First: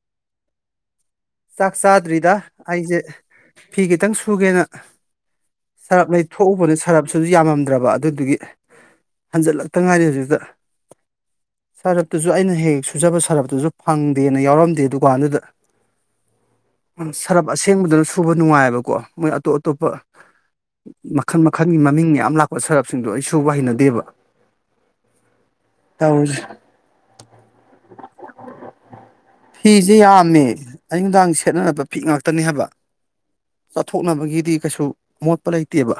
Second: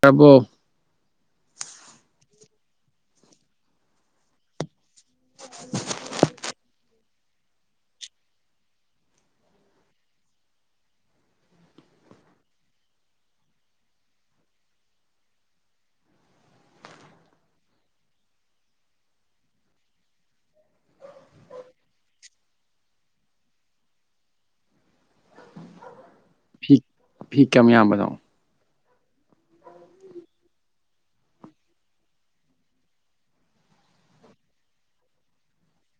ꯇꯥꯕꯣ ꯆꯥꯛ ꯆꯥꯗ꯭ꯔꯤꯗ ꯑꯩꯁꯦ ꯐꯤ ꯈꯤꯇꯪ ꯁꯨꯒꯦꯅ ꯁꯔꯞ ꯂꯩ ꯊꯣꯛꯎꯕꯅ ꯁꯔꯞ ꯑꯗꯨꯨꯁꯨ ꯌꯥꯝꯃꯝꯗ꯭ꯔꯕ ꯑꯗꯨꯗꯨꯒꯤ ꯍꯟꯖꯜꯂꯛꯇ ꯉꯥꯏꯔꯤ ꯍꯧꯖꯤꯛꯇ ꯁꯔꯞꯇꯨꯁꯨ ꯑꯩꯅ ꯍꯦꯛ ꯁꯨꯖꯕ ꯁꯔꯞꯇꯨꯁꯨ ꯐꯪꯗꯦꯅ ꯌꯥꯎꯔꯝꯗꯦ ꯗꯨꯀꯥꯟꯗꯨꯗ ꯁꯔꯞ ꯑꯁꯦꯡꯕꯗꯨꯅ ꯁꯨꯕ ꯅꯨꯡꯉꯥꯏꯑꯕꯀꯣ ꯃꯣꯏ ꯑꯇꯣꯞ ꯑꯇꯣꯞꯄ ꯃꯈꯜ ꯃꯈꯜꯒꯤ ꯃꯃꯤꯡ ꯃꯌꯥꯝ ꯂꯥꯛꯄ ꯁꯔꯞꯁꯤꯡꯗꯣ ꯑꯩ ꯁꯨꯕ ꯍꯩꯅꯗꯦꯕ ꯇꯧꯔꯁ ꯐꯤ ꯐꯤ ꯀꯌꯥꯝꯌꯥꯝꯕꯅꯣ ꯐꯤꯖꯦ ꯌꯥꯝꯃꯦ ꯑꯌꯨꯛ ꯅꯨꯡꯗꯥꯡ ꯁꯦꯠꯅꯕ ꯐꯤ ꯉꯥꯛꯇꯅꯦ ꯍꯥꯏꯕ ꯆꯠꯊꯣꯛꯅꯕꯒꯤꯗꯤ ꯀꯩꯁꯨ ꯃꯣꯠꯄ ꯂꯩꯇꯦꯕ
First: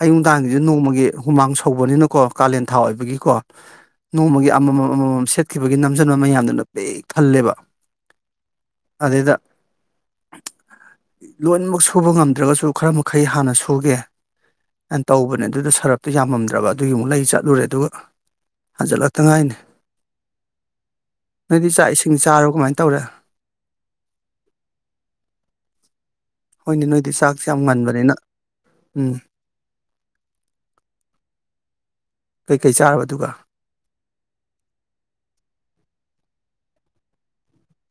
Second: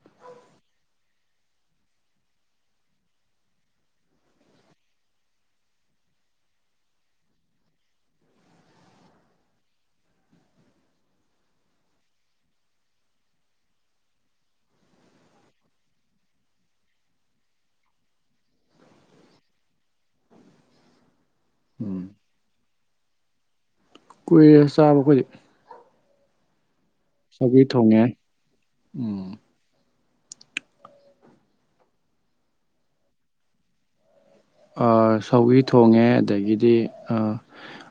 ꯑꯌꯨꯛ ꯅꯨꯡꯗꯥꯡꯒꯤꯖꯦ ꯅꯣꯡꯃꯒꯤ ꯍꯨꯃꯥꯡ ꯁꯧꯕꯅꯤꯅꯀꯣ ꯀꯥꯂꯦꯟ ꯊꯥ ꯑꯣꯏꯕꯒꯤꯀꯣ ꯅꯣꯡꯃꯒꯤ ꯑꯃꯃꯝ ꯑꯃꯃꯝ ꯁꯦꯠꯈꯤꯕꯒꯤ ꯅꯝꯖꯟꯕ ꯃꯌꯥꯝꯗꯨꯅ ꯄꯤꯛ ꯊꯜꯂꯦꯕ ꯑꯗꯩꯗ ꯂꯣꯏꯅꯃꯛ ꯁꯨꯕ ꯉꯝꯗ꯭ꯔꯒꯁꯨ ꯈꯔ ꯃꯈꯩ ꯍꯥꯟꯅ ꯁꯨꯒꯦ ꯑꯦꯟ ꯇꯧꯕꯅꯦ ꯑꯗꯨꯗ ꯁꯔꯞꯇꯣ ꯌꯥꯝꯃꯝꯗ꯭ꯔꯕ ꯑꯗꯨꯒꯤ ꯑꯃꯨꯛ ꯂꯩ ꯆꯠꯂꯨꯔꯦ ꯑꯗꯨꯒ ꯍꯟꯖꯤꯜꯂꯛꯇ ꯉꯥꯏꯅꯤ ꯅꯣꯏꯗꯤ ꯆꯥꯛ ꯎꯝ ꯏꯁꯤꯡ ꯆꯥꯔꯣ ꯀꯃꯥꯏꯅ ꯇꯧꯔꯦ ꯀꯨꯏꯔꯦ ꯆꯥꯕ ꯑꯩꯈꯣꯏꯗꯤ ꯍꯣꯏꯅꯦ ꯅꯣꯏꯗꯤ ꯆꯥꯛꯁꯦ ꯌꯥꯝ ꯁꯧꯒ꯭ꯔꯤ ꯊꯣꯡꯉꯦ ꯉꯟꯕꯅꯤꯅ ꯎꯝ ꯀꯩꯀꯩ ꯆꯥꯔꯕ ꯑꯗꯨꯒ ꯑ ꯁꯧꯒꯤ ꯊꯣꯡꯉꯦ ꯑꯗꯒꯤꯗꯤ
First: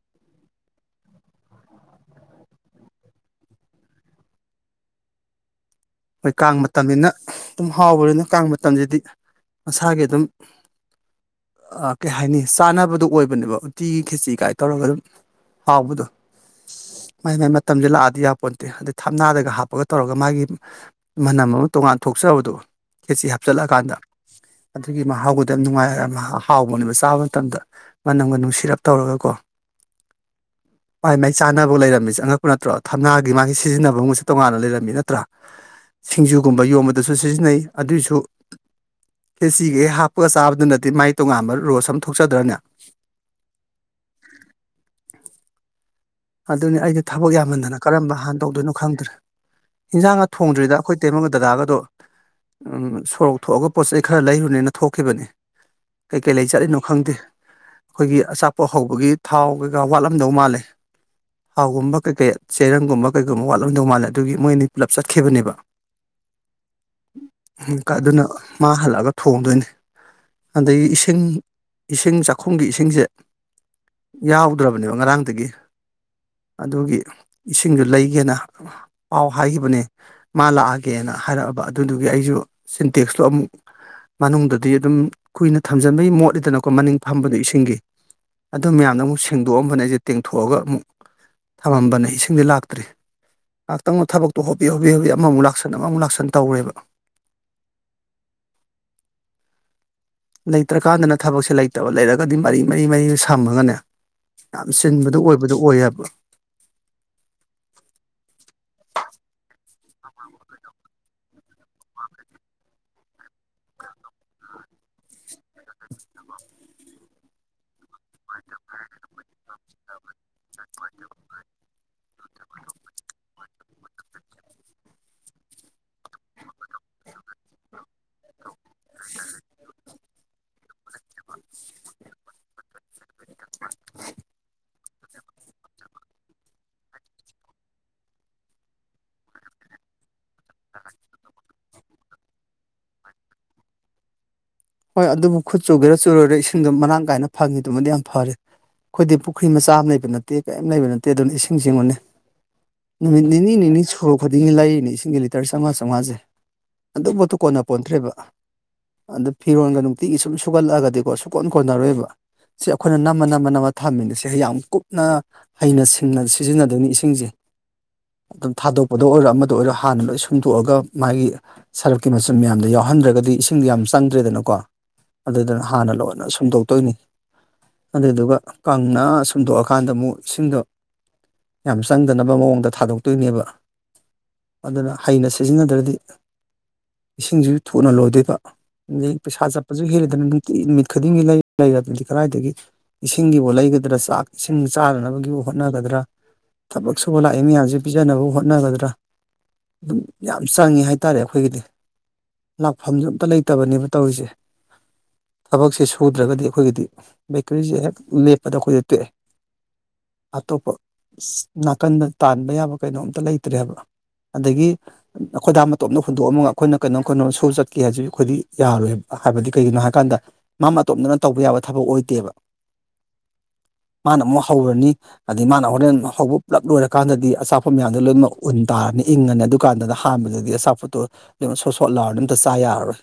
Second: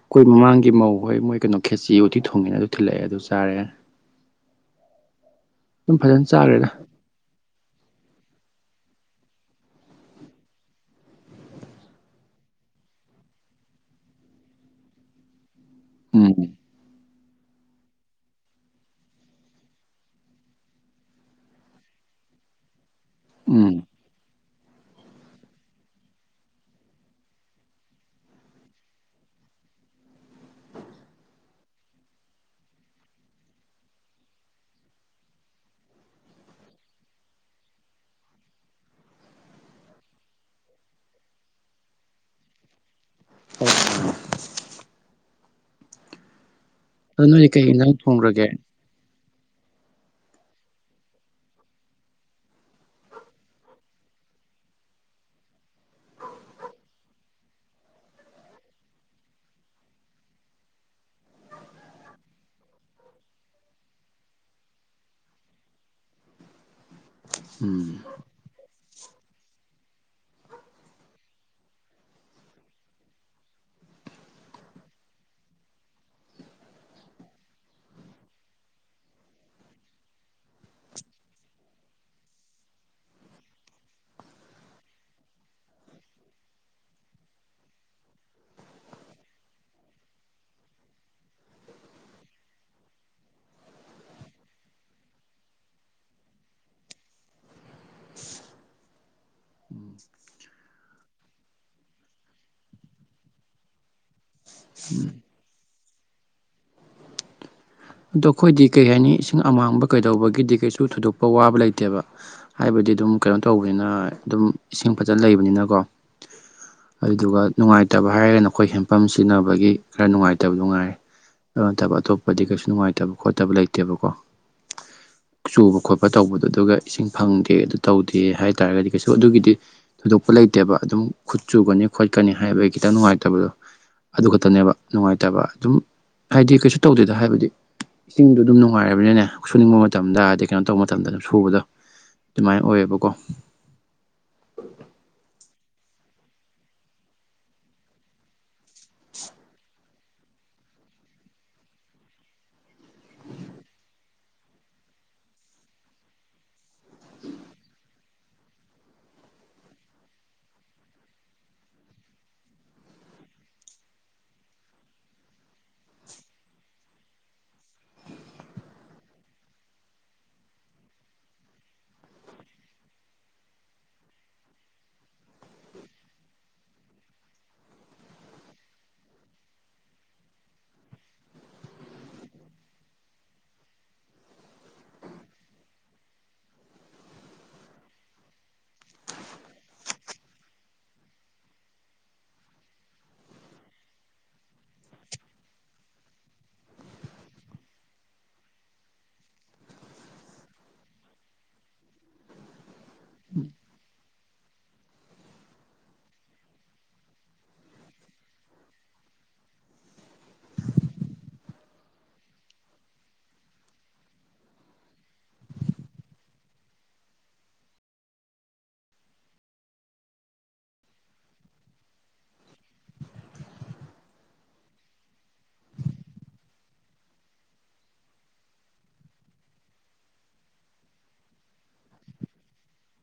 ꯑꯩꯈꯣꯏ ꯃꯃꯥꯡꯒꯤ ꯃꯧ ꯍꯣꯏ ꯃꯣꯏ ꯀꯩꯅꯣ ꯈꯦꯆꯤ ꯎꯇꯤ ꯊꯣꯡꯉꯦꯅ ꯑꯗꯨ ꯊꯤꯜꯂꯛꯑꯦ ꯑꯗꯨ ꯆꯥꯔꯦ ꯑꯗꯨꯝ ꯐꯖꯅ ꯍꯣꯏ ꯀꯥꯡ ꯆꯥꯈ꯭ꯔꯦꯗ ꯃꯇꯝꯅꯤꯅ ꯑꯗꯨꯝ ꯍꯥꯎꯕꯅꯤꯅ ꯀꯥꯡ ꯃꯇꯝꯁꯤꯗꯤ ꯃꯁꯥꯒꯤ ꯑꯗꯨꯝ ꯑ ꯀꯩ ꯍꯥꯏꯅꯤ ꯆꯥꯅꯕꯗꯣ ꯑꯣꯏꯕꯅꯦꯕ ꯎꯇꯤꯒꯤ ꯈꯦꯆꯤ ꯀꯥꯏ ꯇꯧꯔꯒ ꯑꯗꯨꯝ ꯍꯥꯎꯕꯗꯣ ꯎꯝ ꯃꯥꯥꯏ ꯃꯥꯏ ꯃꯇꯝꯁꯦ ꯂꯥꯛꯑꯗꯤ ꯌꯥꯄꯣꯟꯇꯦ ꯑꯗꯩ ꯊꯞꯅꯥꯗꯒ ꯍꯥꯞꯄꯒ ꯇꯧꯔꯒ ꯃꯥꯒꯤ ꯃꯅꯝ ꯑꯃ ꯇꯣꯉꯥꯟ ꯊꯣꯛꯆꯕꯗꯣ ꯈꯦꯆꯤ ꯎꯝ ꯍꯥꯞꯆꯤꯜꯂꯀꯥꯟꯗ ꯑꯗꯨꯒꯤ ꯃꯥꯍꯥꯎꯒꯗꯣ ꯌꯥꯝ ꯅꯨꯡꯉꯥꯏꯔ ꯃꯥ ꯍꯥꯎꯕꯅꯦꯕ ꯆꯥꯕ ꯃꯇꯝꯗ ꯃꯅꯝꯒꯅꯨꯡ ꯁꯤꯔꯞ ꯇꯧꯔꯒ ꯀꯣ [inaudible] ꯃꯥꯏ ꯃꯥꯏ ꯆꯥꯅꯕ ꯂꯩꯔꯝꯃꯤꯁꯦ ꯑꯉꯛꯄ ꯅꯠꯇ꯭ꯔꯣ ꯊꯝꯅꯥꯒꯤ ꯃꯥꯒꯤ ꯁꯤꯖꯤꯟꯅꯐꯝꯒꯨꯝꯕꯖꯨ ꯇꯣꯉꯥꯟꯅ ꯂꯩꯔꯝꯃꯤ ꯅꯠꯇ꯭ꯔꯥ ꯁꯤꯡꯖꯨꯒꯨꯝꯕ ꯌꯣꯟꯕꯗꯁꯨ ꯁꯤꯖꯤꯟꯅꯩ ꯑꯗꯨꯏꯁꯨ ꯈꯦꯆꯤꯒ ꯍꯦꯛ ꯍꯥꯞꯄꯒ ꯆꯥꯕꯗꯨꯅꯗꯤ ꯃꯥꯏ ꯇꯣꯉꯥꯟꯕ ꯔꯣꯁ ꯑꯃ ꯊꯣꯛꯆꯗ꯭ꯔꯅꯦ [unintelligible] ꯑꯗꯨꯅꯤ ꯑꯩꯗꯤ ꯑꯗꯣ ꯊꯕꯛ ꯅꯣꯏꯗꯤ ꯀꯩ ꯌꯥꯝꯍꯟꯗꯅ ꯌꯦꯟꯖꯥꯡ ꯀꯔꯝꯕ ꯍꯥꯟ ꯊꯣꯡꯈ꯭ꯔꯒꯦ ꯇꯧꯗꯣꯏꯅꯣ ꯈꯪꯗ꯭ꯔꯦ ꯍꯦꯟꯖꯥꯡꯒꯥ ꯊꯣꯡꯗ꯭ꯔꯤꯗ ꯑꯩꯈꯣꯏ ꯇꯩꯃꯪꯒ ꯗꯗꯥꯒꯗꯣ ꯎꯝ ꯁꯣꯔꯣꯛ ꯊꯣꯛꯑꯒ ꯄꯣꯠ ꯆꯩꯩ ꯈꯔ ꯂꯩꯔꯨꯅꯦꯅ ꯊꯣꯛꯈꯤꯕꯅꯤ ꯀꯩꯀꯩ ꯂꯩ ꯆꯠꯂꯤꯅꯣ ꯈꯪꯗꯦ ꯑꯩꯈꯣꯏꯒꯤ ꯑꯆꯥꯄꯣꯠ ꯍꯧꯕꯒꯤ ꯊꯥꯎ ꯀꯩꯀꯥ ꯋꯥꯠꯂꯝꯗꯧ ꯃꯥꯜꯂꯦ ꯍꯥꯎꯒꯨꯝꯕ ꯀꯩ ꯀꯩ ꯆꯦꯔꯪꯒꯨꯝꯕ ꯀꯩꯒꯨꯝꯕ ꯋꯥꯠꯂꯝꯗꯧ ꯃꯥꯜꯂꯦ ꯑꯗꯨꯒꯤ ꯃꯣꯏ ꯑꯅꯤ ꯄꯨꯂꯞ ꯆꯠꯈꯤꯕꯅꯦꯕ [unintelligible] ꯎꯝ ꯀ ꯑꯗꯨꯅ ꯃꯥ ꯍꯜꯂꯛꯑꯒ ꯊꯣꯡꯗꯣꯏꯅꯤ ꯑꯗꯩꯒꯤ ꯏꯁꯤꯡ ꯏꯁꯤꯡ ꯆꯥꯛꯈꯨꯝꯒꯤ ꯏꯁꯤꯡꯁꯦ ꯌꯥꯎꯗ꯭ꯔꯕꯅꯦꯕ ꯉꯔꯥꯡꯗꯒꯤ ꯑꯗꯨꯒꯤ ꯏꯁꯤꯡꯗꯨ ꯂꯩꯒꯦꯅ ꯄꯥꯎ ꯍꯥꯏꯒꯤꯕꯅꯤ ꯃꯥ ꯂꯥꯛꯑꯒꯦꯅ ꯍꯥꯏꯔꯛꯑꯕ ꯑꯗꯨꯗꯨꯒꯤ ꯑꯩꯁꯨ ꯁꯤꯟꯇꯦꯛꯁꯇꯣ ꯑꯃꯨꯛ ꯃꯅꯨꯡꯗꯗꯤ ꯑꯗꯨꯝ ꯀꯨꯏꯅ ꯊꯝꯖꯟꯕꯩ ꯃꯣꯠꯂꯤꯗꯅꯀꯣ ꯃꯅꯤꯡ ꯐꯝꯕꯗꯣ ꯏꯁꯤꯡꯒꯤ ꯑꯗꯨ ꯃꯌꯥꯝꯅꯃꯨꯛ ꯁꯦꯡꯗꯣꯛꯑꯝꯕꯅꯦ ꯑꯩꯁꯦ ꯇꯦꯡꯊꯣꯛꯑ ꯊꯣꯛꯑꯒ ꯑꯃꯨꯛ ꯊꯝꯃꯝꯕꯅꯦ ꯏꯁꯤꯡꯗꯤ ꯂꯥꯛꯇ꯭ꯔꯤ ꯉꯥꯛꯇꯪꯗ ꯊꯕꯛꯇꯣ ꯍꯣꯕꯦ ꯍꯣꯕꯦ ꯑꯃ ꯑꯃꯨꯛ ꯂꯥꯛꯁꯟ ꯑꯃ ꯑꯃꯨꯛ ꯂꯥꯛꯁꯟ ꯇꯧꯋꯦꯕ ꯂꯩꯇ꯭ꯔꯀꯥꯟꯗꯅ ꯊꯕꯛꯁꯦ ꯂꯩꯇꯕ ꯂꯩꯔꯒꯗꯤ ꯃꯔꯤ ꯃꯔꯤ ꯃꯔꯤ ꯁꯝꯃꯒꯅꯦ ꯌꯥꯝ ꯁꯤꯟꯕꯗꯣ ꯑꯣꯏꯕꯗꯨ ꯑꯣꯏꯌꯦꯕ ꯑꯗꯣ ꯑꯩꯈꯣꯏꯗꯤ ꯀꯩ ꯍꯥꯏꯅꯤ ꯏꯁꯤꯡ ꯑꯃꯥꯡꯕ ꯀꯩꯗꯧꯕꯒꯤꯗꯤ ꯀꯩꯁꯨ ꯊꯣꯏꯗꯣꯛꯄ ꯋꯥꯕ ꯂꯩꯇꯦꯕ ꯍꯥꯏꯕꯗꯤ ꯑꯗꯨꯝ ꯀꯩꯅꯣ ꯇꯧꯕꯅꯤꯅ ꯑꯗꯨꯝ ꯏꯁꯤꯡ ꯐꯖꯅ ꯂꯩꯕꯅꯤꯅꯀꯣ [unintelligible] ꯑꯗꯨꯗꯨꯒ ꯅꯨꯡꯉꯥꯏꯇꯕ ꯍꯥꯏꯔꯒꯅ ꯑꯩꯈꯣꯏ ꯍꯦꯟꯄꯝ ꯁꯤꯖꯤꯟꯅꯕꯒꯤ ꯈꯔ ꯅꯨꯡꯉꯥꯏꯇ ꯂꯩꯇꯕ ꯅꯨꯡꯉꯥꯏꯔꯦ ꯑꯗꯨ ꯅꯠꯇꯕ ꯑꯇꯣꯞꯄꯗꯤ ꯀꯩꯁꯨ ꯅꯨꯡꯉꯥꯏꯇꯕ ꯈꯣꯠꯇꯕ ꯂꯩꯇꯦꯕꯀꯣ ꯆꯨꯕ ꯈꯣꯠꯄ ꯇꯧꯕꯗꯣ ꯑꯗꯨꯒ ꯏꯁꯤꯡ ꯐꯪꯗꯦ ꯑꯗꯨ ꯇꯧꯗꯦ ꯍꯥꯏ ꯍꯥꯏꯇꯥꯥꯔꯒꯗꯤ ꯀꯩꯁꯨ ꯑꯗꯨꯒꯤꯗꯤ ꯊꯣꯏꯗꯣꯛꯄ ꯂꯩꯇꯦꯕ ꯑꯗꯨꯝ ꯈꯨꯠ ꯆꯨꯒꯅꯤ ꯈꯣꯠꯀꯅꯤ ꯍꯥꯏꯕ ꯑꯩ ꯈꯤꯇꯪ ꯅꯨꯡꯉꯥꯏꯇꯕꯗꯣ ꯑꯗꯨ ꯈꯛꯇꯅꯦꯕ ꯅꯨꯡꯉꯥꯏꯇꯕ ꯑꯗꯨꯝ ꯍꯥꯏꯗꯤ ꯀꯩꯁꯨ ꯇꯧꯗꯦꯗ ꯍꯥꯏꯕꯗꯤ ꯏꯁꯤꯡꯗꯣ ꯑꯗꯨꯝ ꯅꯨꯡꯉꯥꯏꯔꯕꯅꯤꯅꯅꯦ ꯁꯨꯅꯤꯡꯕ ꯃꯇꯝꯗ ꯑꯗꯩ ꯀꯩꯅꯣ ꯇꯧꯕ ꯃꯇꯝꯗ ꯑꯗꯨꯝ ꯁꯨꯕꯗꯣ ꯑꯗꯨꯃꯥꯏ ꯑꯣꯏꯌꯦꯕꯀꯣ ꯍꯣꯏ ꯑꯗꯨꯕꯨ ꯈꯨꯠ ꯆꯨꯒꯦꯔꯥ ꯆꯨꯔꯣꯏꯔꯥ ꯏꯁꯤꯡꯗꯣ ꯃꯔꯥꯡ ꯀꯥꯏꯅ ꯐꯪꯉꯤꯗꯨꯃꯗꯤ ꯌꯥꯝ ꯐꯔꯦ ꯑꯩꯈꯣꯏꯗꯤ ꯄꯨꯈ꯭ꯔꯤ ꯃꯆꯥ ꯑꯃ ꯂꯩꯕ ꯅꯠꯇꯦ ꯀꯦꯝ ꯂꯩꯕ ꯅꯠꯇꯦ ꯑꯗꯨꯅ ꯏꯁꯤꯡ ꯆꯤꯡꯉꯨꯅꯤ ꯅꯨꯃꯤꯠ ꯅꯤꯅꯤ ꯅꯤꯅꯤ ꯁꯨꯔ ꯈꯨꯗꯤꯡꯒꯤ ꯂꯩꯔꯤꯅꯦ ꯏꯁꯤꯡꯒꯤ ꯂꯤꯇꯔ ꯆꯝꯉꯥ ꯆꯥꯝꯃꯉꯥꯁꯦ ꯑꯗꯨ ꯄꯣꯠꯇꯨ ꯀꯣꯟꯅ ꯄꯣꯟꯊꯇ꯭ꯔꯦꯕ ꯑꯗꯨ ꯐꯤꯔꯣꯟꯒ ꯅꯨꯡꯇꯤꯒꯤ ꯁꯨꯝ ꯁꯨꯒꯠꯂꯛꯑꯒꯗꯤꯀꯣ ꯁꯨꯀꯣꯟ ꯀꯣꯟꯅꯔꯣꯏꯕ ꯁꯤ ꯑꯩꯈꯣꯏꯅ ꯅꯝꯃ ꯅꯝꯃ ꯅꯝꯃ ꯊꯥꯃꯤꯟꯅꯁꯦ ꯌꯥꯝ ꯀꯨꯞꯅ ꯍꯩꯅ ꯁꯤꯡꯅ ꯁꯤꯖꯤꯟꯅꯗꯣꯏꯅꯤ ꯏꯁꯤꯡꯁꯦ ꯑꯗꯨꯝ ꯊꯥꯗꯣꯛꯄꯗ ꯑꯣꯏꯔꯣ ꯑꯃꯗ ꯑꯣꯏꯔꯣ ꯍꯥꯟꯅ ꯂꯣꯏ ꯁꯨꯡꯗꯣꯛꯑꯒ ꯃꯥꯒꯤ ꯁꯔꯛꯀꯤ ꯃꯆꯨꯝ ꯃꯌꯥꯝꯗꯣ ꯌꯥꯎꯍꯟꯗ꯭ꯔꯒꯗꯤ ꯏꯁꯤꯡꯗ ꯌꯥꯝ ꯆꯪ ꯗ꯭ꯔꯦꯗꯅꯀꯣ ꯑꯗꯨꯗꯨꯅ ꯍꯥꯟꯅ ꯂꯣꯏꯅ ꯁꯨꯝꯗꯣꯛꯇꯣꯏꯅꯤ ꯑꯗꯨꯗꯨꯒ ꯀꯪꯅ ꯁꯨꯝꯗꯣꯛꯑꯀꯥꯟꯗ ꯑꯃꯨꯛ ꯏꯁꯤꯡꯗꯣ ꯌꯥꯝ ꯆꯪꯗꯅꯕ ꯃꯑꯣꯡꯗ ꯊꯥꯗꯣꯛꯇꯣꯏꯅꯦꯕ ꯑꯗꯨꯅ ꯍꯩꯅ ꯁꯤꯖꯤꯟꯅꯗ꯭ꯔꯗꯤ ꯏꯁꯤꯡꯖꯨ ꯊꯨꯅ ꯂꯣꯏꯗꯣꯏꯕ ꯑꯗꯩ ꯄꯩꯁꯥ ꯆꯠꯄꯁꯨ ꯍꯦꯜꯂꯤꯗ ꯅꯨꯡꯇꯤ ꯅꯨꯃꯤꯠ ꯈꯨꯗꯤꯡꯒꯤ ꯂꯩꯔꯕꯗꯤ ꯀꯗꯥꯏꯗꯒꯤ ꯏꯁꯤꯡꯒꯤꯕꯨ ꯂꯩꯒꯗ꯭ꯔꯥ ꯆꯥꯛ ꯏꯁꯤꯡ ꯆꯥꯅꯕꯒꯤꯕꯨ ꯍꯣꯠꯅꯒꯗ꯭ꯔꯥ ꯊꯕꯛ ꯁꯨꯕ ꯂꯥꯛꯏ ꯃꯌꯥꯝꯁꯤꯕꯨ ꯄꯤꯖꯅꯕ ꯍꯣꯠꯅꯒꯗ꯭ꯔꯥ ꯑꯗꯨꯝ ꯌꯥꯝ ꯆꯪꯉꯤ ꯍꯥꯏꯇꯥꯔꯦ ꯑꯩꯈꯣꯏꯒꯤꯗꯤ ꯂꯥꯛꯐꯝꯁꯨ ꯑꯝꯇ ꯂꯩꯇꯦ ꯐꯠꯇꯕꯅꯦꯕ ꯇꯧꯔꯤꯁꯦ ꯊꯕꯛꯁꯦ ꯁꯨꯗ꯭ꯔꯒꯗꯤ ꯑꯩꯈꯣꯏꯒꯤꯗꯤ ꯕꯦꯀꯔꯤꯁꯦ ꯍꯦꯛ ꯂꯦꯞꯄꯗ ꯑꯩꯈꯣꯏꯗꯤ ꯇꯦꯛꯑꯦ ꯑꯇꯣꯞꯄ ꯅꯥꯀꯟꯗ ꯇꯥꯟꯕ ꯌꯥꯕ ꯀꯩꯅꯣꯝꯇ ꯂꯩꯇ꯭ꯔꯦꯕ ꯑꯗꯒꯤ ꯑꯩꯈꯣꯏꯗꯥ ꯃꯇꯣꯝꯇ ꯍꯨꯟꯗꯣꯛꯑꯃꯒ ꯑꯩꯈꯣꯏꯅ ꯀꯩꯅꯣꯝ ꯀꯩꯅꯣꯝ ꯁꯨ ꯆꯠꯀꯦ ꯍꯥꯏꯁꯤ ꯑꯩꯈꯣꯏꯗꯤ ꯌꯥꯔꯣꯏꯕ ꯍꯥꯏꯕꯗꯤ ꯀꯩꯒꯤꯅꯣ ꯍꯥꯏꯀꯥꯟꯗ ꯃꯥ ꯃꯇꯣꯝꯗꯅ ꯇꯧꯕ ꯌꯥꯕ ꯊꯕꯛ ꯑꯣꯏꯗꯦꯕ [inaudible] ꯃꯥꯅ ꯑꯃꯨꯛ ꯍꯧꯔꯅꯤ ꯑꯗꯩ ꯃꯥꯅ ꯍꯣꯔꯦꯟ ꯍꯧꯕ ꯄꯨꯜꯂꯞ ꯂꯣꯏꯔꯀꯥꯟꯗꯗꯤ ꯑꯆꯥꯄꯣꯠ ꯃꯌꯥꯝꯗꯣ ꯂꯣꯏꯅꯃꯛ ꯎꯟ ꯇꯥꯔꯅꯤ ꯏꯪꯉꯅꯤ ꯑꯗꯨꯀꯥꯟꯗꯨꯗ ꯑꯍꯥꯟꯕꯗꯗꯤ ꯑꯆꯥꯄꯣꯠꯇꯣ ꯑꯗꯨꯝ ꯁꯣꯠ ꯁꯣꯠꯂꯥꯎꯔꯗꯤ ꯑꯝꯇ ꯆꯥ ꯌꯥꯔꯔꯣꯏ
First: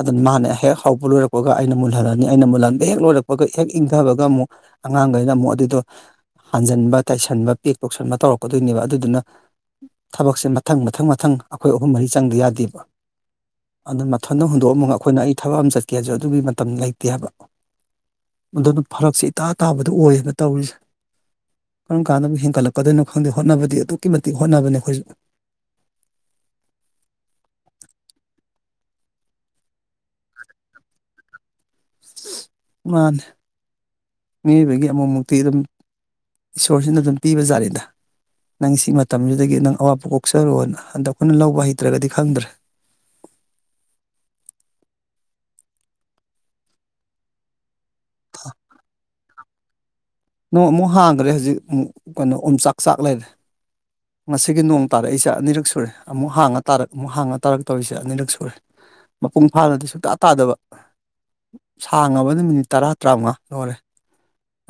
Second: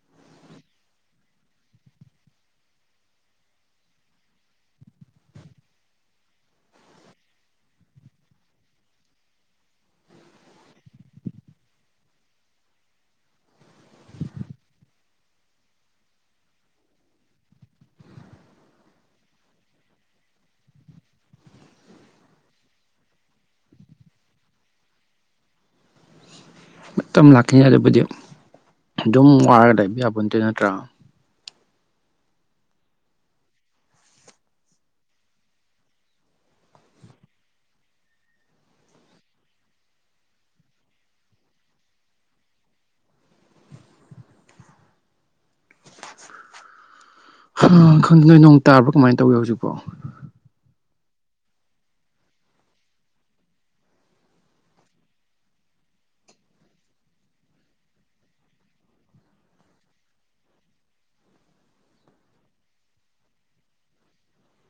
ꯑꯗꯨꯅ ꯃꯥꯅꯦ ꯍꯦꯛ ꯍꯧꯕ ꯂꯣꯏꯔꯛꯄꯒ ꯑꯩꯅ ꯃꯨꯜꯍꯜꯂꯅꯤ ꯑꯩꯅ ꯃꯨꯜꯍꯟꯕ ꯍꯦꯛ ꯂꯣꯏꯔꯛꯄꯒ ꯍꯦꯛ ꯏꯪꯊꯕꯒ ꯑꯃꯨꯛ ꯑꯉꯥꯡꯈꯩꯅ ꯑꯃꯨꯛ ꯑꯗꯨꯢꯗꯣ ꯍꯟꯖꯟꯕ ꯇꯥꯏꯁꯟꯕ ꯄꯦꯛ ꯇꯣꯛꯁꯟꯕ ꯇꯧꯔꯛꯀꯗꯣꯏꯅꯦꯕ ꯑꯗꯨꯗꯨꯅ ꯊꯕꯛꯁꯦ ꯃꯊꯪ ꯃꯊꯪ ꯃꯊꯪ ꯑꯩꯈꯣꯏ ꯑꯍꯨꯝ ꯃꯔꯤ ꯆꯪꯗ ꯌꯥꯗꯦꯕ ꯑꯗꯨꯅ ꯊꯣꯏꯗꯅ ꯍꯨꯟꯗꯣꯛꯑ ꯑꯃꯨꯛ ꯑꯩꯈꯣꯏꯅ ꯑꯩ ꯊꯕꯛ ꯑꯃ ꯆꯠꯀꯦꯁꯨ ꯑꯗꯨꯒꯤ ꯃꯇꯝ ꯂꯩꯇꯦ ꯍꯥꯏꯕ ꯑꯗꯨꯅ ꯐꯔꯛꯁꯦ ꯏꯇꯥ ꯇꯥꯕꯗꯣ ꯑꯣꯏꯌꯦꯕ ꯇꯧꯔꯤꯁꯦ ꯀꯔꯝ ꯀꯥꯟꯗꯕꯨ ꯍꯦꯟꯒꯠꯂꯛꯀꯗꯣꯏꯅꯣ ꯈꯪꯗꯦ ꯍꯣꯠꯅꯕꯗꯤ ꯑꯗꯨꯛꯀꯤ ꯃꯇꯤꯛ ꯍꯣꯠꯅꯕꯅꯦ ꯑꯩꯈꯣꯏꯁꯨ ꯃꯇꯝ ꯂꯥꯛꯈꯤꯅꯤ ꯑꯗꯨꯕꯨꯗꯤ ꯑꯗꯨꯝ ꯋꯥꯔꯒ ꯂꯩꯕ ꯌꯥꯕꯣꯟꯇꯦ ꯅꯠꯇ꯭ꯔꯥ ꯃꯥꯅꯦ ꯃꯤꯑꯣꯏꯕꯒꯤ ꯑꯃꯛꯃꯨꯛꯇꯤ ꯑꯗꯨꯝ ꯏꯁꯣꯔꯁꯤꯅ ꯑꯗꯨꯝ ꯄꯤꯕꯖꯥꯠꯆꯤꯗ ꯅꯪ ꯁꯤ ꯃꯇꯝꯁꯤꯗꯒꯤ ꯅꯪ ꯑꯋꯥꯕ ꯀꯣꯛꯆꯔꯣꯅ ꯑꯗꯥ ꯑꯩꯈꯣꯏꯅ ꯂꯧꯕ ꯍꯩꯇ꯭ꯔꯒꯗꯤ ꯈꯪꯗ꯭ꯔꯦ ꯈꯪꯗꯦ ꯅꯣꯏ ꯅꯣꯡ ꯇꯥꯕ꯭ꯔꯥ ꯀꯃꯥꯏꯅ ꯇꯧꯒꯦ ꯍꯧꯖꯤꯛꯄꯣ ꯅꯣꯡ ꯑꯃꯨꯛ ꯍꯥꯡꯈ꯭ꯔꯦ ꯍꯧꯖꯤꯛ ꯑꯃꯨꯛ ꯀꯩꯅꯣ ꯑꯣꯝ ꯆꯥꯛ ꯆꯥꯛ ꯂꯩꯔꯦ ꯉꯁꯤꯒꯤ ꯅꯣꯡ ꯇꯥꯔꯛꯏꯁꯦ ꯑꯅꯤꯔꯛ ꯁꯨꯔꯦ ꯑꯃꯨꯛ ꯍꯥꯡꯉ ꯇꯥꯔꯛ ꯑꯃꯨꯛ ꯍꯥꯡꯉ ꯇꯥꯔꯛ ꯇꯧꯔꯤꯁꯦ ꯑꯅꯤꯔꯛ ꯁꯨꯔꯦ ꯃꯄꯨꯡ ꯐꯥꯅꯗꯤ ꯁꯨꯛꯇꯥ ꯇꯥꯗꯕ ꯁꯥꯡꯉꯕꯗ ꯃꯤꯅꯤꯠ ꯇꯔꯥ ꯇꯔꯥꯃꯉꯥ ꯂꯣꯢꯔꯦ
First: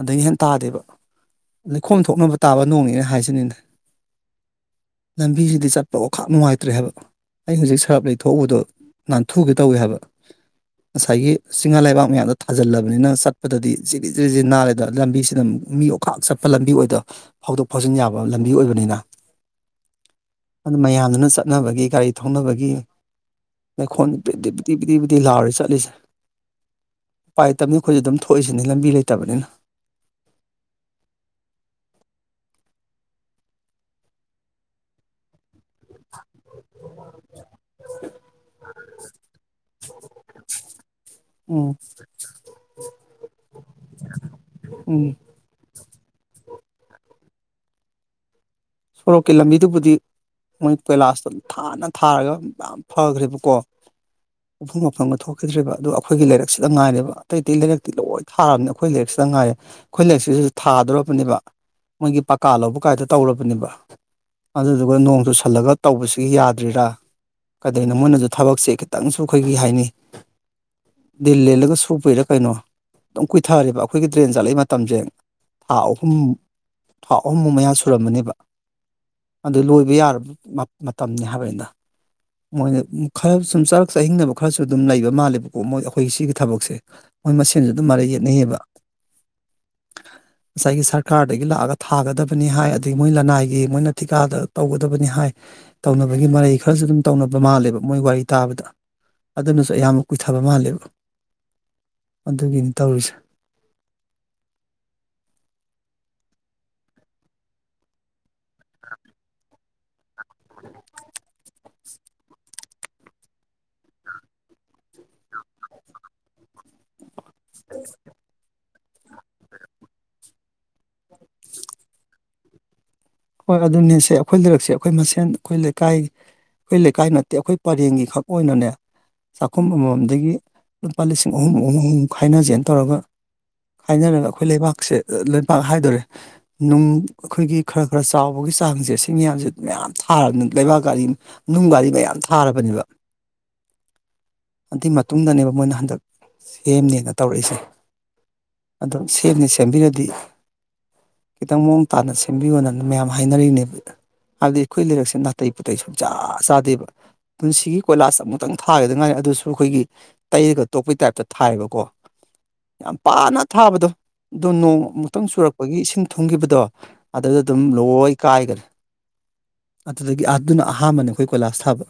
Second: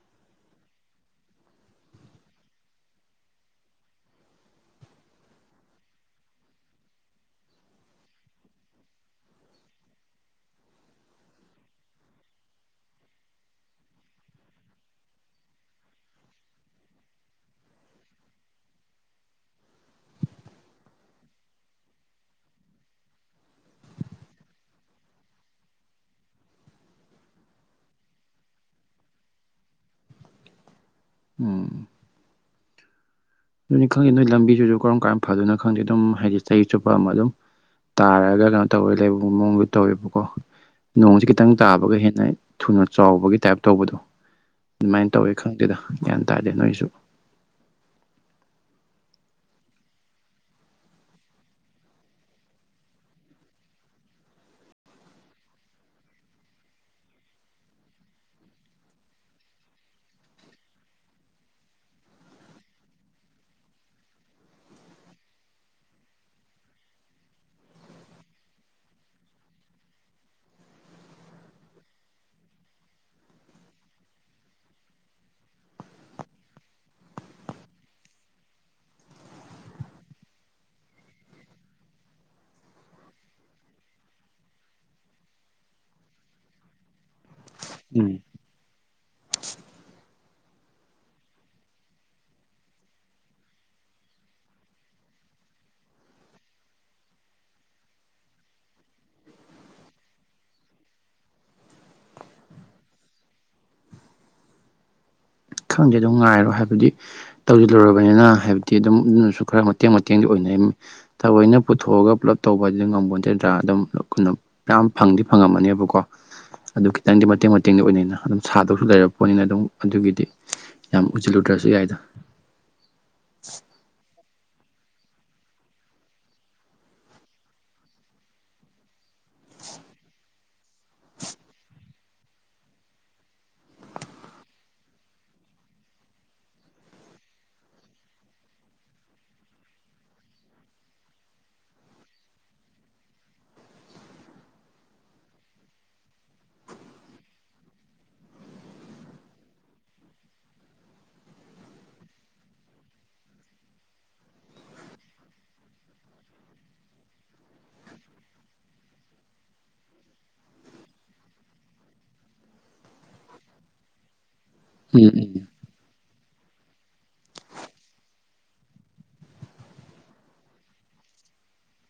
ꯑꯗꯒꯤ ꯍꯦꯟꯅ ꯇꯥꯗꯦꯕ ꯂꯩꯈꯣꯝ ꯊꯣꯛꯅꯕ ꯇꯥꯕ ꯅꯣꯡꯅꯤꯅ ꯍꯥꯏꯁꯤꯅꯤꯅꯦ ꯂꯝꯕꯤꯁꯤꯗꯤ ꯆꯠꯄ ꯑꯣꯛꯈꯥꯛ ꯅꯨꯡꯉꯥꯏꯇ꯭ꯔꯦ ꯍꯥꯏꯕ ꯑꯩ ꯍꯧꯖꯤꯛ ꯁꯔꯞ ꯂꯩꯕ ꯊꯣꯛꯎꯕꯗꯣ ꯅꯥꯟꯊꯨꯒꯦ ꯇꯧꯏ ꯍꯥꯏꯕ ꯉꯁꯥꯏꯒꯤ ꯆꯤꯡꯍꯥ ꯂꯩꯕꯥꯛ ꯃꯌꯥꯝꯗꯣ ꯊꯥꯖꯤꯜꯂꯕꯅꯤꯅ ꯆꯠꯄꯗꯗꯤ ꯖꯤꯔꯤꯔꯤ ꯁꯤ ꯅꯥꯜꯂꯦꯗꯅ ꯂꯝꯕꯤꯁꯤꯅ ꯃꯤ ꯑꯣꯈꯥꯛ ꯆꯠꯄ ꯂꯝꯕꯤ ꯑꯣꯏꯗꯣ ꯐꯥꯎꯗꯣꯛ ꯐꯥꯎꯖꯤꯟ ꯌꯥꯕ ꯂꯝꯕꯤ ꯑꯣꯏꯕꯅꯤꯅ ꯑꯗꯨ ꯃꯌꯥꯝꯗꯨꯅ ꯆꯠꯅꯕꯒꯤ ꯒꯥꯔꯤ ꯊꯧꯅꯕꯒꯤ ꯂꯩꯈꯣꯝ ꯄꯤꯗꯤ ꯄꯤꯗꯤ ꯄꯤꯗꯤ ꯂꯥꯎꯔꯦ ꯆꯠꯂꯤꯁꯦ ꯎꯄꯥꯏ ꯂꯩꯇꯕꯅꯤꯅ ꯑꯩꯈꯣꯏꯁꯨ ꯑꯗꯨꯝ ꯊꯣꯛꯏꯁꯤꯅꯤ ꯂꯝꯕꯤ ꯂꯩꯇꯕꯅꯤꯅ ꯎꯝ ꯑꯗꯨꯅꯤ ꯈꯪꯗꯦ ꯅꯣꯏ ꯂꯝꯕꯤꯁꯤꯁꯨ ꯀꯔꯝ ꯀꯥꯟꯗ ꯐꯗꯨꯢꯅꯣ ꯈꯪꯗꯦ ꯑꯗꯨꯝ ꯍꯥꯏꯗꯤ ꯆꯍꯤ ꯆꯨꯞꯄ ꯑꯃ ꯑꯗꯨꯝ ꯇꯥꯔꯛꯑꯒ ꯀꯩꯅꯣ ꯇꯧꯋꯦ ꯂꯩꯕ ꯃꯑꯣꯡꯗ ꯇꯧꯋꯦꯕꯀꯣ ꯅꯣꯡꯁꯦ ꯈꯤꯇꯪ ꯎꯝ ꯇꯥꯕꯒ ꯍꯦꯟꯅ ꯊꯨꯅ ꯆꯥꯎꯕꯒꯤ ꯇꯥꯏꯞ ꯇꯧꯕꯗꯣ ꯑꯗꯨꯃꯥꯏꯅ ꯎꯝ ꯇꯧꯋꯦ ꯈꯪꯗꯦꯗ ꯒ꯭ꯌꯥꯟ ꯇꯥꯗꯦ ꯅꯣꯏꯁꯨ ꯁꯣꯔꯣꯛꯀꯤ ꯂꯝꯕꯤꯗꯨꯕꯨꯗꯤ ꯃꯣꯏ ꯀꯣꯏꯂꯥꯁꯇꯣ ꯊꯥꯅ ꯊꯥꯔꯒ ꯌꯥꯝ ꯐꯈ꯭ꯔꯦꯕꯀꯣ [unintelligible] ꯃꯐꯝ ꯃꯐꯝꯒ ꯊꯣꯛꯈꯤꯗ꯭ꯔꯔꯤꯕꯕ ꯑꯗꯨꯣ ꯑꯩꯈꯣꯏꯒꯤ ꯂꯩꯥꯏꯛꯁꯤꯗ ꯉꯥꯏꯔꯦꯕ ꯑꯇꯩ ꯑꯇꯩ ꯂꯩꯥꯏꯔꯛꯇꯤ ꯂꯣꯏ ꯊꯥꯔꯕꯅꯤ ꯑꯩꯈꯣꯏ ꯂꯥꯏꯔꯛꯁꯤꯗ ꯉꯥꯏꯔꯦ ꯑꯩꯈꯣꯏ ꯂꯩꯔꯛꯁꯤꯗꯁꯨ ꯊꯥꯗꯣꯔꯕꯅꯦꯕ ꯃꯣꯏꯒꯤ ꯄꯥꯀꯥ ꯂꯧꯕ ꯀꯥꯏꯗ ꯇꯧꯔꯕꯅꯦꯕ ꯑꯗꯨꯗꯨꯒ ꯅꯣꯡꯗꯨꯨ ꯁꯜꯂꯒ ꯇꯧꯕꯁꯤꯒꯤ ꯌꯥꯗ꯭ꯔꯤꯔꯥ ꯑꯗꯥ ꯃꯣꯏꯅꯁꯨ ꯊꯕꯛꯁꯦ ꯈꯤꯇꯪꯁꯨ ꯑꯩꯈꯣꯏꯒꯤ ꯀꯩ ꯍꯥꯏꯅꯤ ꯗꯤꯜ ꯂꯦꯜꯂꯒ ꯁꯨꯕꯩꯔꯥ ꯀꯩꯅꯣ ꯑꯗꯨꯝ ꯀꯨꯏꯊꯔꯦꯕ ꯑꯩꯈꯣꯏꯒꯤ ꯗ꯭ꯔꯦꯟ ꯆꯠꯂꯛꯏ ꯃꯇꯝꯁꯦ ꯊꯥ ꯑꯍꯨꯝ ꯊꯥ ꯑꯍꯨꯝꯃꯨꯛ ꯃꯌꯥ ꯁꯨꯔꯝꯕꯅꯦꯕ ꯑꯗꯨ ꯂꯣꯏꯕ ꯌꯥꯔꯕ ꯃꯇꯝꯅꯤ ꯍꯥꯏꯕꯅꯤꯗ ꯃꯣꯏꯅ ꯈꯔ ꯁꯨꯝ ꯆꯔꯥꯛ ꯆꯥꯍꯤꯡꯅꯕ ꯈꯔꯁꯨ ꯑꯗꯨꯝ ꯂꯩꯕ ꯃꯥꯜꯂꯦꯕꯀꯣ ꯃꯣꯏ ꯑꯩꯈꯣꯏꯒꯤ ꯁꯤꯒꯤ ꯊꯕꯛꯁꯦ ꯃꯣꯏ ꯃꯁꯦꯟꯁꯨ ꯑꯗꯨꯝ ꯃꯔꯩ ꯎꯝ ꯌꯦꯠꯅꯩꯌꯦꯕ [inaudible] ꯉꯁꯥꯏꯒꯤ ꯁꯔꯀꯥꯔꯗꯒꯤ ꯂꯥꯛꯑꯒ ꯊꯥꯒꯗꯕꯅꯤ ꯍꯥꯏ ꯑꯗꯒꯤ ꯃꯣꯏ ꯂꯥꯅꯥꯏ ꯃꯣꯏꯅ ꯊꯤꯀꯥꯗ ꯇꯧꯒꯗꯕꯅꯤ ꯍꯥꯏ ꯇꯧꯅꯕꯒꯤ ꯃꯔꯩ ꯈꯔꯁꯨ ꯑꯗꯨꯝ ꯇꯧꯅꯕ ꯃꯥꯜꯂꯦꯕ ꯃꯣꯏ ꯋꯥꯔꯤ ꯇꯥꯕꯗ ꯑꯗꯨꯅꯁꯨ ꯑꯌꯥꯝꯕ ꯀꯨꯏꯊꯕ ꯃꯥꯜꯂꯦꯕ ꯑꯗꯨꯒꯤꯅꯤ ꯇꯧꯔꯤꯁꯦ ꯈꯪꯗꯦ ꯑꯗꯨꯝ ꯉꯥꯏꯔꯣ ꯍꯥꯏꯕꯗꯤ ꯇꯧꯁꯤꯜꯂꯨꯔꯕꯅꯤꯅ ꯍꯥꯏꯕꯗꯤ ꯑꯗꯨꯝ ꯑꯗꯨꯅꯁꯨ ꯈꯔ ꯃꯇꯦꯡ ꯃꯇꯦꯡꯗꯤ ꯑꯣꯏꯅꯔꯝꯃꯤ ꯊꯑꯣꯏꯅ ꯄꯨꯊꯣꯛꯑꯒ ꯄꯨꯂꯞ ꯇꯧꯕ ꯉꯝꯝꯕꯣꯏ ꯅꯠꯇꯗ꯭ꯔꯥ ꯑꯗꯨꯝꯅ ꯃꯌꯥꯝ ꯐꯪꯗꯤ ꯐꯪꯉꯝꯃꯅꯦꯕꯀꯣ ꯑꯗꯨ ꯈꯤꯇꯪꯗꯤ ꯃꯇꯦꯡ ꯃꯇꯦꯡꯗꯤ ꯑꯣꯏꯅꯤꯅ ꯑꯗꯨꯝ ꯁꯥꯗꯧꯁꯨ ꯂꯩꯔꯕ ꯄꯣꯠꯅꯤꯅ ꯑꯗꯨꯝ ꯑꯗꯨꯒꯤꯗꯤ ꯌꯥꯝ ꯎꯁꯤꯜꯂꯨꯗ꯭ꯔꯁꯨ ꯌꯥꯏꯗꯣ ꯍꯣꯏ ꯑꯗꯨꯅꯦ ꯁꯦ ꯑꯩꯈꯣꯏ ꯂꯩꯔꯛꯁꯦ ꯑꯩꯈꯣꯏ ꯃꯁꯦꯟ ꯑꯩꯈꯣꯏ ꯂꯩꯀꯥꯏ ꯑꯩꯈꯣꯏ ꯂꯩꯀꯥꯏ ꯅꯠꯇꯦ ꯑꯩꯈꯣꯏ ꯄꯔꯦꯡꯒꯤ ꯈꯛ ꯑꯣꯏꯅꯅꯦ ꯆꯥꯛꯈꯨꯝ ꯑꯃꯃꯝꯗꯒꯤ ꯂꯨꯄꯥ ꯂꯤꯁꯤꯡ ꯑꯍꯨꯝ ꯑꯍꯨꯝ ꯑꯨꯝꯃꯨꯛ ꯈꯥꯏꯅꯖꯦꯅ ꯇꯧꯔꯒ ꯍꯥꯏꯅꯔꯒ ꯑꯩꯈꯣꯏ ꯂꯩꯕꯥꯛꯁꯦ ꯂꯩꯄꯥꯛ ꯍꯥꯏꯗꯣꯔꯦ ꯅꯨꯡ ꯑꯩꯈꯣꯏꯒꯤ ꯈꯔ ꯈꯔ ꯆꯥꯎꯕꯒꯤ ꯆꯥꯡꯁꯦ ꯁꯤ ꯃꯌꯥꯝꯁꯦ ꯃꯌꯥꯝ ꯊꯥꯔꯕꯅꯤꯅ ꯂꯩꯕꯥꯛꯀꯔꯤ ꯅꯨꯡ ꯒꯥꯔꯤ ꯃꯌꯥꯝ ꯊꯥꯔꯕꯅꯦꯕ [inaudible] ꯑꯗꯨꯏ ꯃꯇꯨꯡꯗꯅꯦꯕ ꯃꯣꯏꯅ ꯍꯟꯗꯛ ꯁꯦꯝꯅꯦꯅ ꯇꯧꯔꯛꯏꯁꯦ ꯑꯗꯨꯝ ꯁꯦꯝꯅꯤ ꯁꯦꯝꯕꯤꯔꯗꯤ ꯈꯤꯇꯪ ꯃꯑꯣꯡ ꯇꯥꯅ ꯁꯦꯝꯕꯤꯌꯨꯅ ꯃꯌꯥꯝ ꯍꯥꯏꯅꯔꯤꯅꯦꯕ ꯍꯥꯏꯕꯗꯤ ꯑꯩꯈꯣꯏ ꯂꯩꯔꯛꯁꯦ ꯅꯥꯇꯩ ꯄꯣꯇꯩ ꯁꯨꯡ ꯆꯥ ꯆꯥꯗꯦꯕ ꯄꯨꯟꯁꯤꯒꯤ ꯀꯣꯏꯂꯥꯁ ꯑꯃꯨꯛꯇꯪ ꯊꯥꯒꯗꯉꯥꯏꯔꯤ ꯑꯗꯨꯁꯨ ꯑꯩꯈꯣꯏꯒꯤ ꯇꯩꯔꯒ ꯇꯣꯛꯄꯩ ꯇꯥꯏꯞꯇ ꯊꯥꯏꯑꯕꯀꯣ ꯌꯥꯝ ꯄꯥꯅ ꯊꯥꯕꯗꯣ ꯑꯗꯣ ꯎꯝ ꯅꯣꯡꯃꯨꯛꯇꯪ ꯎꯝ ꯆꯨꯔꯛꯄꯒꯤ ꯏꯁꯤꯡ ꯊꯨꯡꯈꯤꯕꯗꯣ ꯑꯗꯨꯗ ꯑꯗꯨꯝ ꯂꯣꯏ ꯀꯥꯏꯈꯔꯦ ꯑꯗꯨꯗꯒꯤ ꯑꯗꯨꯅ ꯑꯍꯥꯟꯕꯅꯤ ꯑꯩꯈꯣꯏ ꯀꯣꯏꯂꯥꯁ ꯊꯥꯕ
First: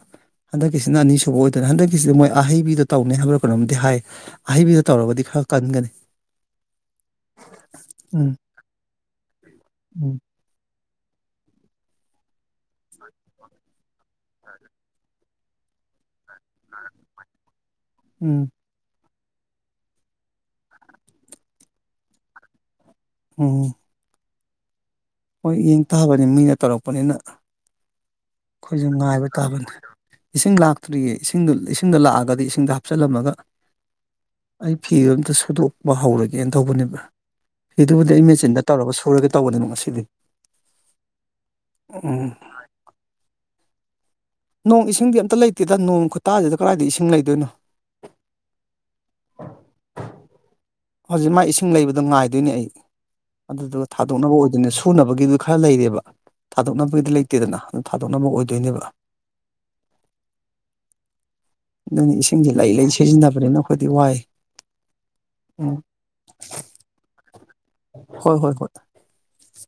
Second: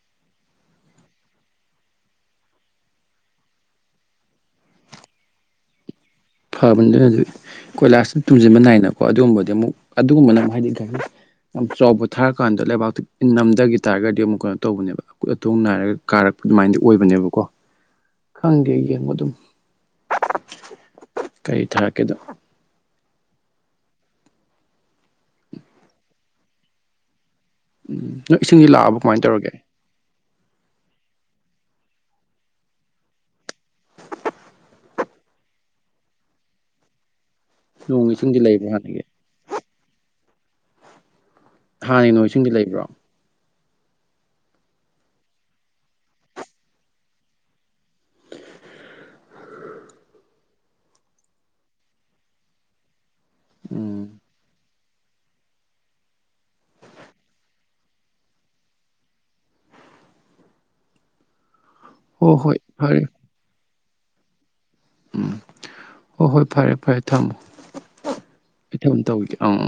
ꯍꯟꯗꯛꯀꯤꯁꯤꯅ ꯑꯅꯤꯁꯨꯕ ꯑꯣꯏꯗꯣꯏ ꯍꯟꯗꯛꯀꯤꯁꯤꯗ ꯃꯣꯏ ꯑꯍꯩꯕꯤꯗ ꯇꯧꯅꯤ ꯍꯥꯏꯕ꯭ꯔ ꯀꯩꯅꯣꯝꯗꯤ ꯍꯥꯏ ꯑꯍꯩꯕꯤꯗ ꯇꯧꯔꯕꯗꯤ ꯈꯔ ꯀꯟꯒꯅꯤ ꯐꯕꯅꯤ ꯑꯗꯨ ꯑꯗꯨ ꯀꯣꯏꯂꯥꯁꯇ ꯎꯝ ꯇꯨꯝꯁꯤꯟꯕ ꯅꯥꯏꯅꯀꯣ ꯑꯗꯨꯒꯨꯝꯕꯗꯤ ꯑꯃꯨꯛ ꯎꯝ ꯑꯗꯨꯒꯨꯝꯕꯅ ꯑꯃꯨꯛ ꯍꯥꯏꯗꯤ ꯌꯥꯝ ꯆꯥꯎꯕ ꯊꯥꯔꯀꯥꯟꯗ ꯂꯩꯕꯥꯛꯇꯣ ꯅꯝꯗꯒꯤ ꯇꯥꯔꯒꯗꯤ ꯑꯃꯨꯛ ꯀꯩꯅꯣ ꯇꯧꯕꯅꯦꯕ ꯑꯀꯨꯠ ꯑꯇꯣꯡ ꯅꯥꯏꯔꯒ ꯀꯥꯔꯛꯄ ꯑꯗꯨꯃꯥꯏꯗꯤ ꯑꯣꯏꯕꯅꯦꯕꯀꯣ ꯎꯝ ꯈꯪꯗꯦ ꯑꯗꯨꯃꯗꯤ ꯀꯩ ꯊꯥꯔꯛꯀꯦꯗꯣ ꯎꯝ ꯍꯣꯏ ꯌꯦꯡ ꯇꯥꯕꯅꯤ ꯃꯤꯅ ꯇꯧꯔꯛꯄꯅꯤꯅ ꯎꯝ ꯅꯣꯏ ꯏꯁꯤꯡꯗꯤ ꯑꯩꯈꯣꯏꯁꯨ ꯂꯥꯛꯑꯕ ꯀꯃꯥꯏꯅ ꯉꯥꯏꯕ ꯇꯧꯔꯒꯦ ꯇꯥꯕꯅꯤ ꯏꯁꯤꯡ ꯂꯥꯛꯇ꯭ꯔꯤꯌꯦ ꯏꯁꯤꯡꯗꯣ ꯏꯁꯤꯡꯗꯣ ꯂꯥꯛꯑꯒꯗꯤ ꯏꯁꯤꯡꯗꯣ ꯍꯥꯞꯆꯤꯜꯂꯝꯃꯒ ꯐꯤꯔꯣ ꯑꯝꯇ ꯁꯨꯗꯣꯛꯄ ꯍꯧꯔꯒꯦꯅ ꯇꯧꯕꯅꯦꯕ ꯅꯣꯡ ꯐꯤꯗꯨꯕꯨꯗ ꯏꯁꯤꯡꯗꯤ ꯏꯃꯦꯖꯤꯟꯗ ꯂꯩꯕ꯭ꯔꯣ ꯇꯧꯔꯒ ꯍꯥꯟꯅꯒꯤ ꯁꯨꯔꯒ ꯇꯧꯕꯅꯤꯕ ꯉꯁꯤꯗꯤ ꯍꯥꯟꯅꯒꯤ ꯅꯣꯡ ꯎꯝ ꯏꯁꯤꯡꯗꯤ ꯂꯩꯕ꯭ꯔꯣ ꯅꯣꯡ ꯏꯁꯤꯡꯗꯤ ꯑꯝꯇ ꯂꯩꯇꯦꯗ ꯅꯣꯡ ꯈꯨꯇꯥꯁꯤꯗ ꯀꯗꯥꯏꯗ ꯏꯁꯤꯡ ꯂꯩꯗꯣꯏꯅꯣ ꯍꯧꯖꯤꯛ ꯃꯥ ꯏꯁꯤꯡ ꯂꯩꯕꯗꯣ ꯉꯥꯏꯗꯣꯏꯅꯦ ꯑꯩ ꯑꯗꯨꯗꯨꯒ ꯎꯝ ꯊꯥꯗꯣꯛꯅꯕ ꯑꯣꯏꯗꯣꯏꯅꯦ ꯊꯨꯅꯕꯒꯤꯗꯨ ꯈꯔ ꯂꯩꯔꯦꯕ ꯊꯥꯗꯣꯛꯅꯕꯒꯤꯗꯤ ꯂꯩꯇꯦꯗꯅ ꯑꯗꯨ ꯊꯥꯗꯣꯛꯅꯕ ꯑꯣꯏꯗꯣꯏꯅꯦꯕ [inaudible] ꯑꯗꯨꯅ ꯍꯣ ꯏꯁꯤꯡꯁ ꯍꯣꯏ ꯂꯩ ꯂꯩ ꯐꯔꯦ ꯁꯤꯖꯤꯟꯅꯕꯅꯤꯅ ꯑꯩꯈꯣꯏꯗꯤ ꯋꯥꯏ ꯎꯝ ꯎꯝ ꯍꯣ ꯍꯣꯏ ꯐꯔꯦ ꯐꯔꯦ ꯊꯝꯃꯣ ꯍꯣꯏ ꯍꯣꯏ ꯍꯣꯏ ꯇꯧꯒꯦ ꯑꯪ ꯑ